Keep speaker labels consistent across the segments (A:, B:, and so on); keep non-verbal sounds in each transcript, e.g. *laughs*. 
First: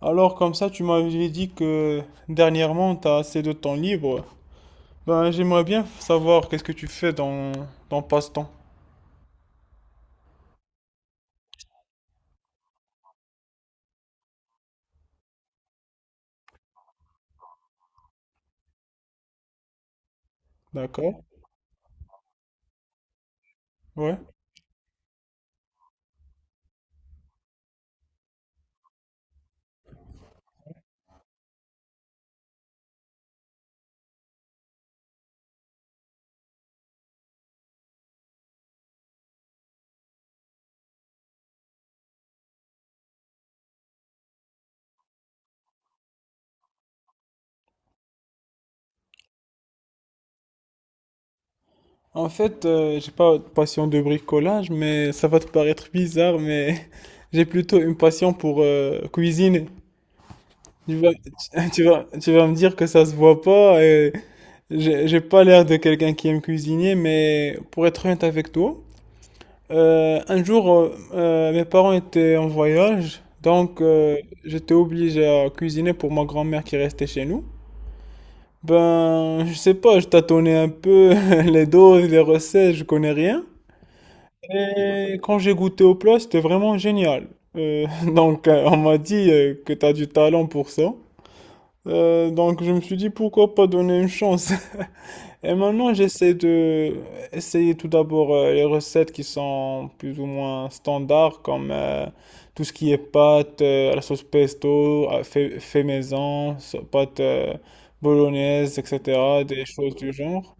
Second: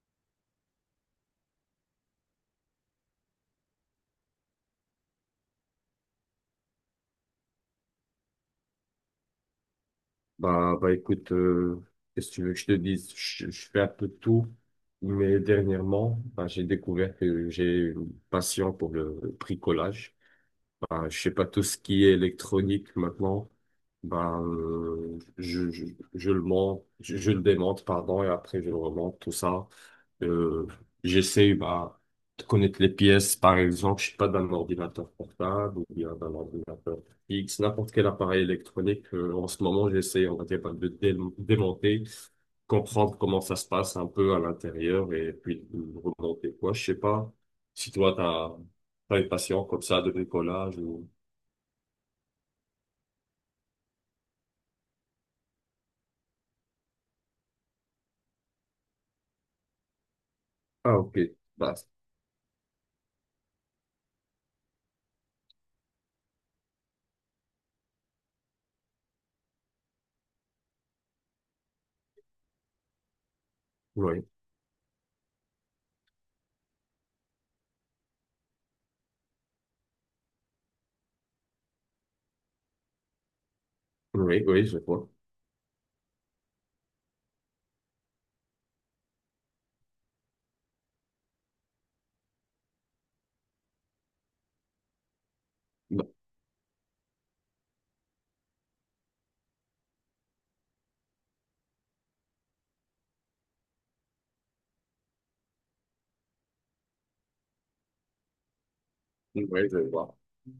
A: Alors comme ça, tu m'avais dit que dernièrement, tu as assez de temps libre. Ben, j'aimerais bien savoir qu'est-ce que tu fais dans passe-temps.
B: Bah écoute, qu'est-ce que tu veux que je te dise? Je fais un peu de tout, mais dernièrement, bah, j'ai découvert que j'ai une passion pour le bricolage. Bah, je
A: D'accord?
B: sais pas, tout ce qui est électronique maintenant,
A: Ouais.
B: bah, je le monte, je le démonte, pardon, et après je le remonte, tout ça. Euh, J'essaie bah, de connaître les pièces, par exemple, je suis pas, d'un ordinateur portable ou bien d'un ordinateur fixe, n'importe quel appareil électronique. En ce moment, j'essaie, on va dire, bah, de démonter, comprendre comment ça se passe un peu à l'intérieur et puis de remonter quoi. Je sais pas si toi, t'as une passion comme ça de bricolage ou...
A: En fait, j'ai pas de passion de bricolage, mais ça va te paraître bizarre, mais *laughs* j'ai plutôt une passion pour cuisiner. Tu
B: Ah,
A: vas,
B: ok.
A: *laughs*
B: Bah,
A: tu vas me dire que ça se voit pas et j'ai pas l'air de quelqu'un qui aime cuisiner, mais pour être honnête avec toi. Un jour, mes parents étaient en voyage, donc
B: oui,
A: j'étais obligé à cuisiner pour ma grand-mère qui restait chez nous. Ben, je sais pas, je tâtonnais un peu *laughs* les doses, les recettes, je connais rien.
B: oui, oui, je vois.
A: Et quand j'ai goûté au plat, c'était vraiment génial. Euh, *laughs* donc, on m'a dit que t'as du talent pour ça. Donc, je me suis dit pourquoi pas donner une chance. Et maintenant,
B: Bah,
A: j'essaie de essayer tout d'abord les recettes qui sont plus ou moins standards, comme tout ce qui est pâte à la sauce pesto, fait maison, pâte bolognaise, etc., des
B: oui, je
A: choses du
B: vois.
A: genre.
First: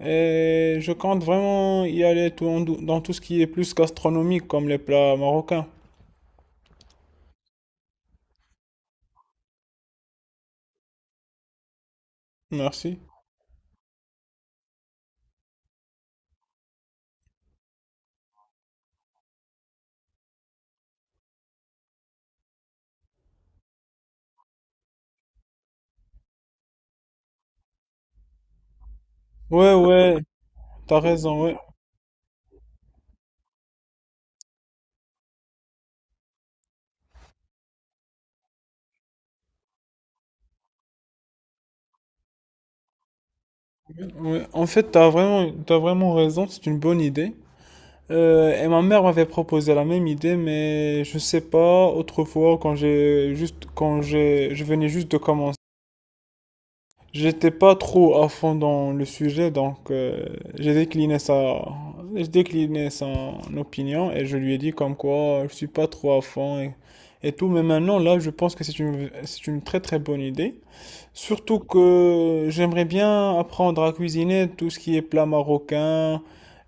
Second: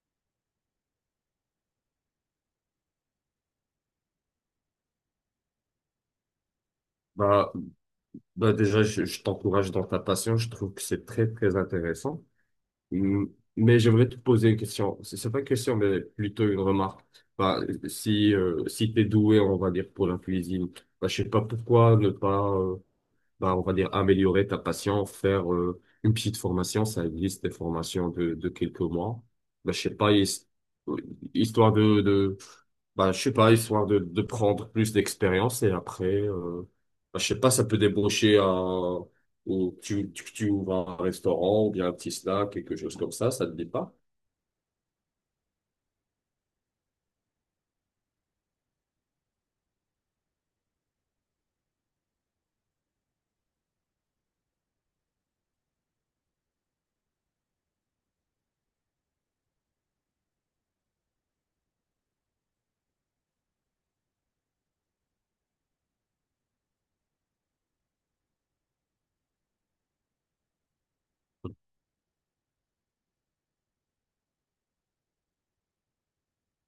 A: Et je compte vraiment y aller tout en dans tout ce qui est plus gastronomique, comme les plats marocains.
B: Bah, Bah déjà, je t'encourage dans ta passion. Je trouve que c'est très, très intéressant.
A: Merci.
B: Mm, Mais j'aimerais te poser une question. C'est pas une question, mais plutôt une remarque. Bah, si si tu es doué, on va dire, pour la cuisine, bah, je sais pas pourquoi ne pas bah, on va dire, améliorer ta passion, faire une petite formation. Ça existe des formations de quelques mois. Bah,
A: Ouais,
B: je sais pas,
A: ouais, t'as raison, ouais.
B: histoire de bah, je sais pas, histoire de prendre plus d'expérience et après, bah, je sais pas, ça peut débaucher à, ou tu ouvres un restaurant ou bien un petit snack, quelque chose comme ça te dit pas?
A: Ouais, en fait, t'as vraiment raison, c'est une bonne idée. Et ma mère m'avait proposé la même idée, mais je sais pas, autrefois, quand j'ai juste, quand j'ai, je venais juste de commencer, j'étais pas trop à fond dans le sujet, donc j'ai décliné ça, j'ai décliné son opinion et je lui ai dit comme quoi je suis pas trop à fond et tout, mais maintenant là, je pense que c'est une très très bonne idée. Surtout que j'aimerais bien apprendre à cuisiner tout ce qui est plat marocain,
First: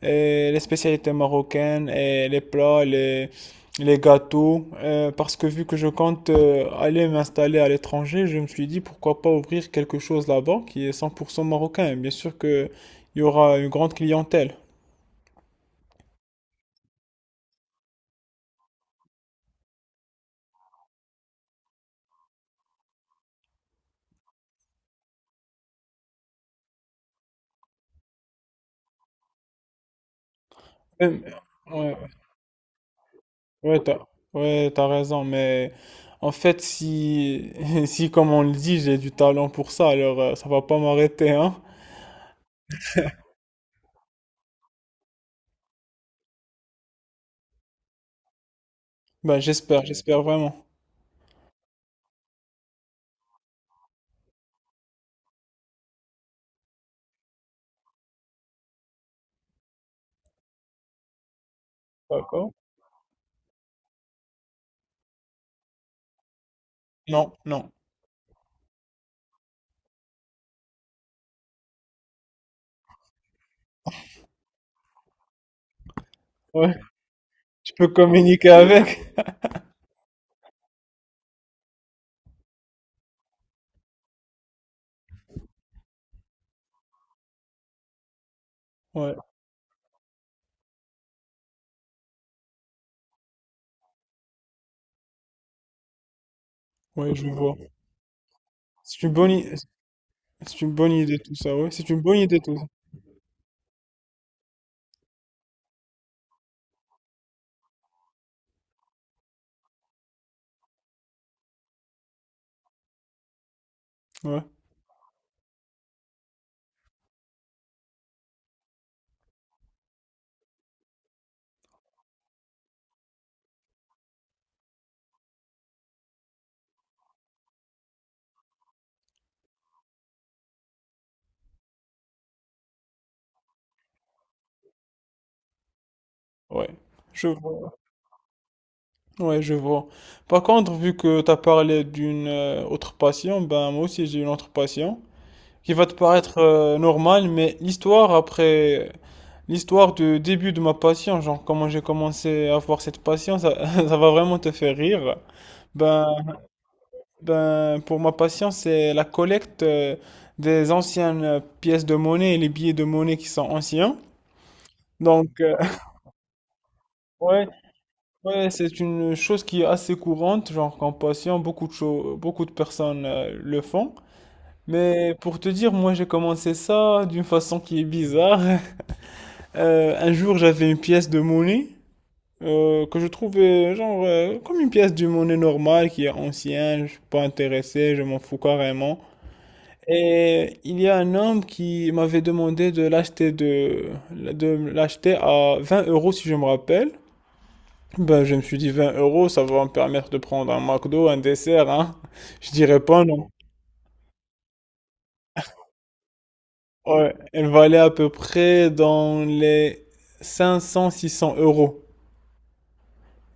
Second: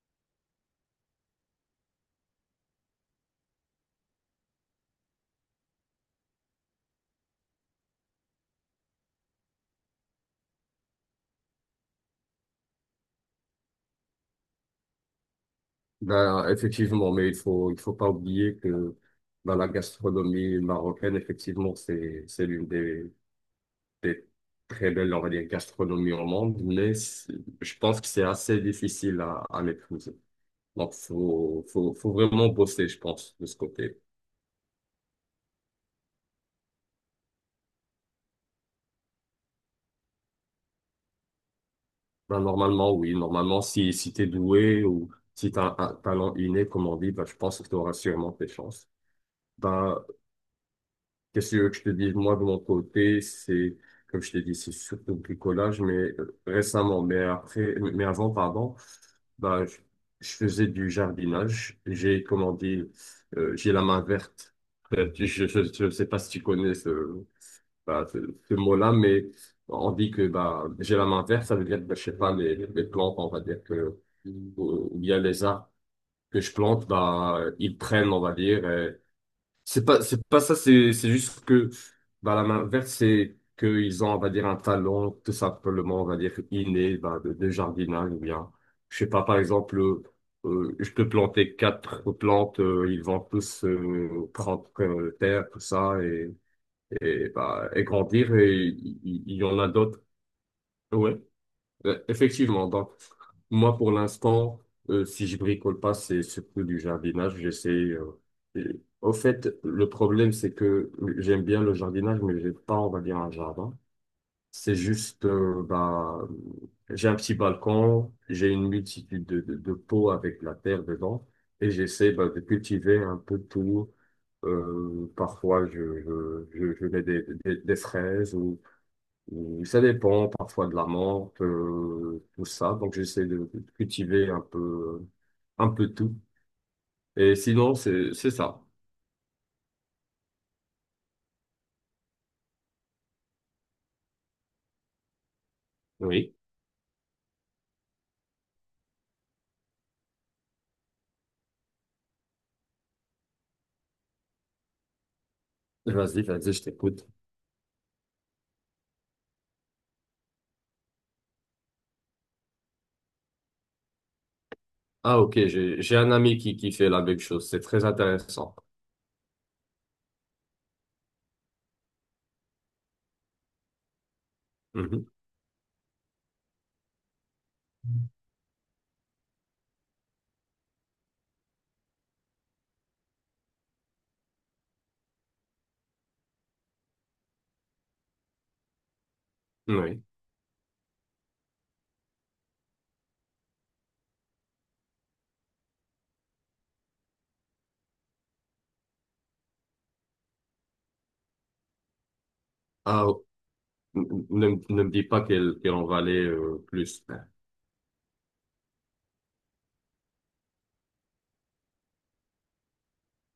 A: et les spécialités marocaines, et les plats, les gâteaux. Euh, parce que vu que je compte aller m'installer à l'étranger, je me suis dit pourquoi pas ouvrir quelque chose là-bas qui est 100% marocain. Bien sûr qu'il y aura une grande clientèle.
B: Ben, effectivement, mais il faut pas oublier que ben, la gastronomie marocaine, effectivement, c'est l'une des très belles, on va dire, gastronomies au monde, mais je pense que c'est assez difficile à maîtriser. Donc,
A: Euh,
B: faut, faut,
A: Ouais,
B: faut vraiment bosser, je pense, de ce
A: ouais,
B: côté.
A: ouais, t'as raison, mais en fait, si, *laughs* si comme on le dit, j'ai du talent pour ça, alors ça va pas m'arrêter, hein.
B: Ben, normalement, oui, normalement, si t'es doué ou si t'as un talent inné, comme on dit, ben, je pense que tu auras sûrement tes chances.
A: Bah, j'espère,
B: Ben,
A: j'espère vraiment.
B: qu'est-ce que tu veux que je te dis, moi, de mon côté, c'est, comme je t'ai dit, c'est surtout le bricolage, mais récemment, mais après, mais avant, pardon, bah, je faisais du jardinage. J'ai, comment dire, j'ai la main verte. *laughs* Je sais pas si tu connais
A: Non, non.
B: bah, ce mot-là, mais on dit que, bah, j'ai la main verte, ça veut dire, que, bah, je sais pas, les plantes, on va dire que, ou bien les arbres que je
A: Ouais,
B: plante, bah,
A: tu
B: ils
A: peux
B: prennent, on va
A: communiquer
B: dire,
A: avec.
B: c'est pas ça, c'est juste que bah, la main verte, c'est qu'ils ont, on va dire, un talent tout simplement, on va dire, inné bah, de jardinage ou bien, je sais
A: Ouais,
B: pas, par exemple, je peux planter quatre plantes, ils vont tous prendre terre, tout ça,
A: ouais, je vois.
B: bah, et grandir, et
A: C'est une bonne,
B: il y
A: i-
B: en a d'autres.
A: c'est une bonne idée
B: Ouais.
A: tout ça, ouais. C'est une bonne idée tout ça.
B: Effectivement, donc moi pour l'instant, si je bricole pas, c'est surtout du jardinage. J'essaie. Au fait, le problème c'est que j'aime bien le jardinage, mais j'ai pas, on va dire, un jardin.
A: Ouais,
B: C'est juste, bah, j'ai un petit balcon, j'ai une multitude de pots avec la terre dedans, et j'essaie bah, de cultiver un peu tout. Parfois, je mets des fraises. Ça dépend parfois de la menthe, tout ça. Donc j'essaie de cultiver un peu tout.
A: ouais. Je
B: Et sinon,
A: vois.
B: c'est ça.
A: Ouais, je vois. Par contre, vu que tu as parlé d'une autre passion, ben moi aussi j'ai une autre passion qui va te
B: Oui.
A: paraître normale, mais l'histoire du début de ma passion, genre comment j'ai commencé à avoir cette passion, ça, *laughs* ça va vraiment te faire rire. Ben
B: Vas-y, vas-y, je t'écoute.
A: Ben, pour ma passion, c'est la collecte des anciennes pièces de monnaie et les billets de monnaie qui sont anciens.
B: Ah, ok,
A: Donc,
B: j'ai un ami qui fait la même
A: *laughs* ouais,
B: chose. C'est très
A: ouais,
B: intéressant.
A: c'est une chose qui est assez courante, genre qu'en passion, beaucoup de personnes le font.
B: Mhm.
A: Mais pour te dire, moi, j'ai commencé ça d'une façon qui est bizarre. *laughs* Un jour, j'avais une pièce de monnaie que je trouvais genre comme une pièce de monnaie normale qui est ancienne. Je suis pas intéressé, je m'en fous carrément.
B: Oui.
A: Et il y a un homme qui m'avait demandé de l'acheter de l'acheter à 20 euros si je me rappelle. Ben, je me suis dit 20 euros, ça va me permettre de prendre un McDo, un dessert, hein. Je dirais pas
B: Ah,
A: non.
B: ne me dis pas qu'elle en valait plus.
A: Ouais, elle valait à peu près dans les 500 cents, euros.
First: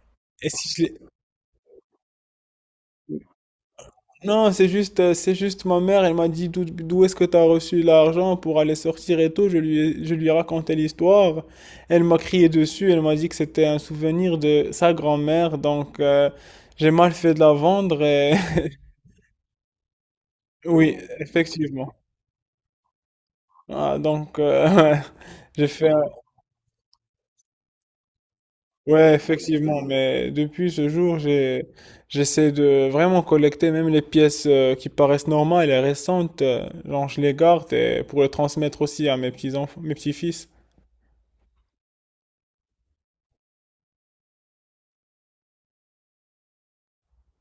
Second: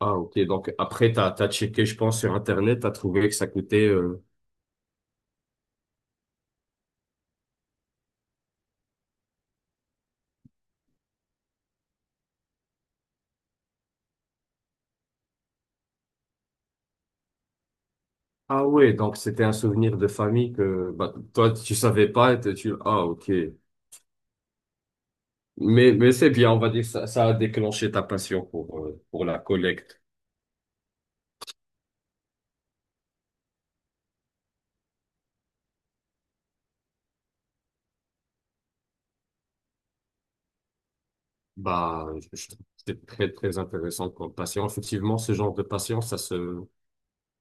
B: Ah, ok.
A: Et si
B: Donc,
A: je l'ai-
B: après, t'as checké, je pense, sur Internet, t'as trouvé que ça coûtait...
A: Non, c'est juste ma mère, elle m'a dit d'où est-ce que tu as reçu l'argent pour aller sortir et tout. Je lui ai raconté l'histoire. Elle m'a crié dessus, elle m'a dit que c'était un souvenir de sa grand-mère. Donc, j'ai mal fait de la vendre. Et...
B: Ah
A: *laughs*
B: ouais, donc c'était un souvenir de famille que
A: Oui,
B: bah, toi, tu
A: effectivement.
B: savais pas. Ah, ok.
A: Ah, donc, *laughs* j'ai fait.
B: Mais c'est bien, on va dire, ça a déclenché ta passion
A: Ouais,
B: pour la
A: effectivement,
B: collecte.
A: mais depuis ce jour, j'essaie de vraiment collecter même les pièces qui paraissent normales et récentes, genre je les garde et pour les transmettre aussi à mes petits enfants, mes petits-fils.
B: Bah, je c'est très, très intéressant comme passion. Effectivement, ce genre de passion,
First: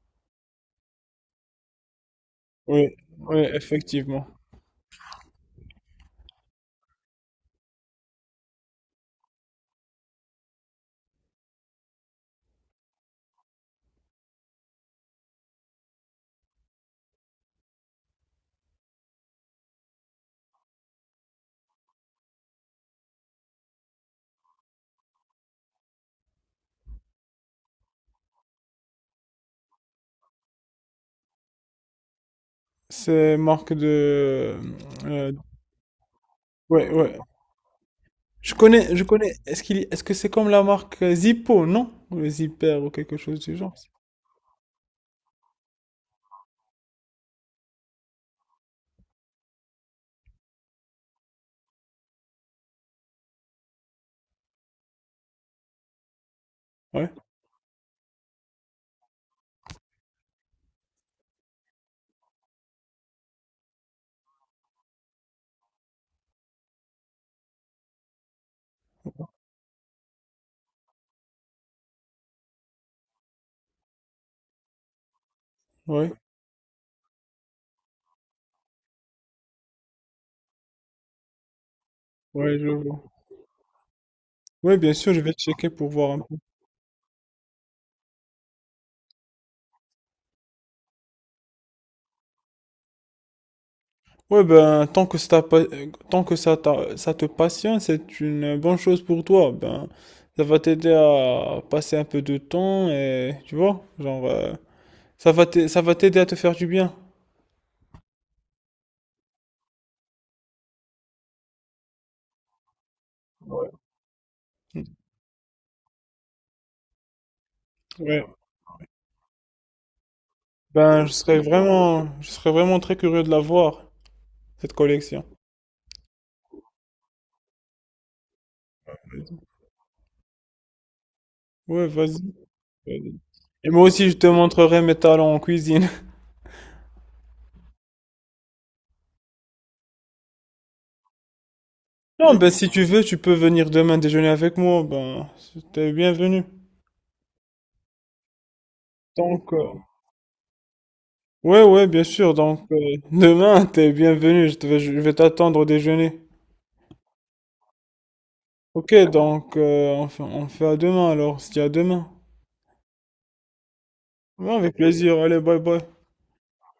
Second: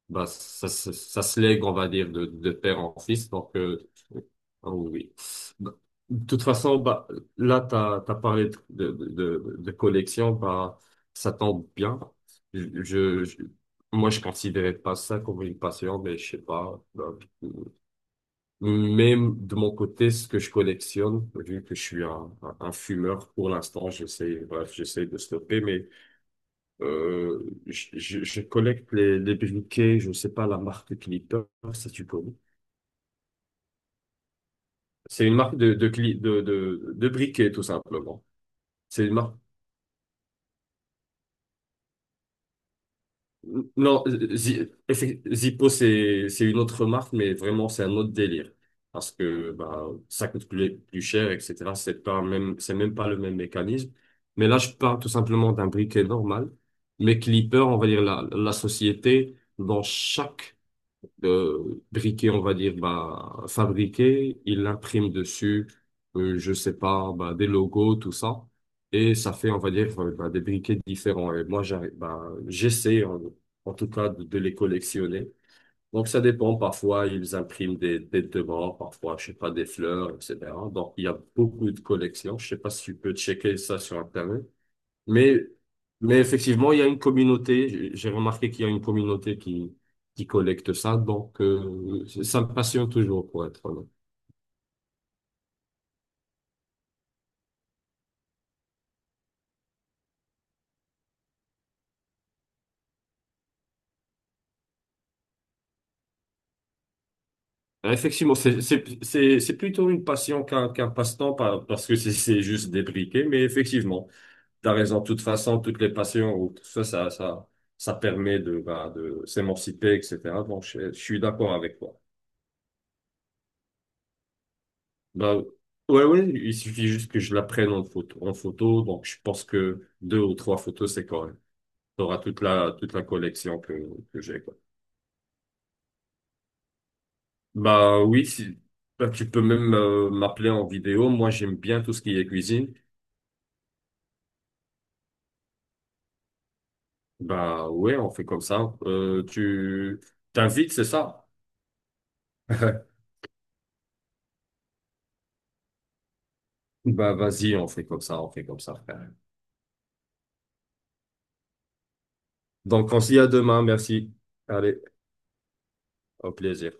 B: bah, ça se lègue, on va dire, de père
A: Oui,
B: en fils.
A: oui,
B: Donc,
A: effectivement.
B: ah oui. Bah, de toute façon, bah, là, tu as, parlé de collection, bah, ça tombe bien. Je, je, je- Moi, je considérais pas ça comme une passion, mais je sais pas. Bah, mais de mon côté, ce que je collectionne, vu que je suis un fumeur pour l'instant, j'essaie, bref, j'essaie de stopper, mais je collecte les briquets, je ne sais pas la marque Clipper, ça tu connais.
A: C'est marque de,
B: C'est
A: euh,
B: une marque de, cli-
A: ouais,
B: de
A: ouais.
B: briquets, tout simplement.
A: Je connais, je
B: C'est une
A: connais.
B: marque.
A: Est-ce que c'est comme la marque Zippo, non? Ou le Zipper ou quelque chose du genre.
B: Non, Zippo, c'est une autre marque, mais vraiment, c'est un autre délire. Parce que bah, ça coûte plus, plus cher, etc. C'est même pas le même mécanisme. Mais là, je parle tout simplement d'un briquet normal.
A: Ouais,
B: Mais Clipper, on va dire la société, dans chaque de briquet, on va dire, bah, fabriqué. Il imprime dessus, je sais pas, bah, des logos, tout ça. Et ça fait, on va dire, bah, des briquets différents. Et moi, j'arrive, bah, j'essaie, en tout cas, de les collectionner. Donc,
A: ouais,
B: ça dépend. Parfois, ils impriment des morts, parfois, je sais pas, des fleurs, etc. Donc, il y a beaucoup de collections. Je sais
A: ouais, je
B: pas si tu
A: vois.
B: peux checker ça sur Internet.
A: Ouais, bien sûr, je vais
B: Mais,
A: checker pour voir un.
B: mais effectivement, il y a une communauté. J'ai remarqué qu'il y a une communauté qui collecte ça. Donc, ça me passionne toujours, pour être honnête.
A: Ouais, ben, tant que ça, ça te passionne, c'est une bonne chose pour toi. Ben, ça va t'aider à passer un peu de temps et, tu vois, genre, ça va t'aider à te faire du bien.
B: Effectivement, c'est plutôt une passion qu'un passe-temps parce que c'est juste débriqué. Mais effectivement, t'as raison. De toute façon, toutes les passions ou tout ça, ça
A: Ouais.
B: permet de, bah, de s'émanciper, etc. Donc, je
A: Ben, je
B: suis
A: serais
B: d'accord avec toi.
A: vraiment, je serais vraiment très curieux de la voir, cette collection.
B: Bah, ouais, ouais, il suffit juste que je la prenne en photo, en photo. Donc, je pense que deux ou trois photos, c'est correct.
A: Ouais,
B: T'auras
A: vas-y.
B: toute la
A: Vas-y.
B: collection
A: Et
B: que
A: moi aussi, je
B: que
A: te
B: j'ai quoi.
A: montrerai mes talents en cuisine. *laughs*
B: Bah oui, si bah, tu peux même m'appeler en vidéo. Moi, j'aime bien tout ce qui est
A: Non, ben, si
B: cuisine.
A: tu veux, tu peux venir demain déjeuner avec moi. Ben, t'es bienvenu.
B: Bah ouais, on fait comme ça.
A: Tant que.
B: Tu t'invites, c'est ça?
A: Ouais, ouais, bien sûr. Donc,
B: *laughs*
A: *laughs* demain, t'es bienvenu. Je vais t'attendre au déjeuner.
B: Bah vas-y, on fait comme ça, on fait comme ça,
A: Ok,
B: frère.
A: donc, on fait à demain alors, si à demain.
B: Donc on se dit à demain, merci.
A: Ouais, avec
B: Allez,
A: plaisir. Allez, bye bye.
B: au plaisir.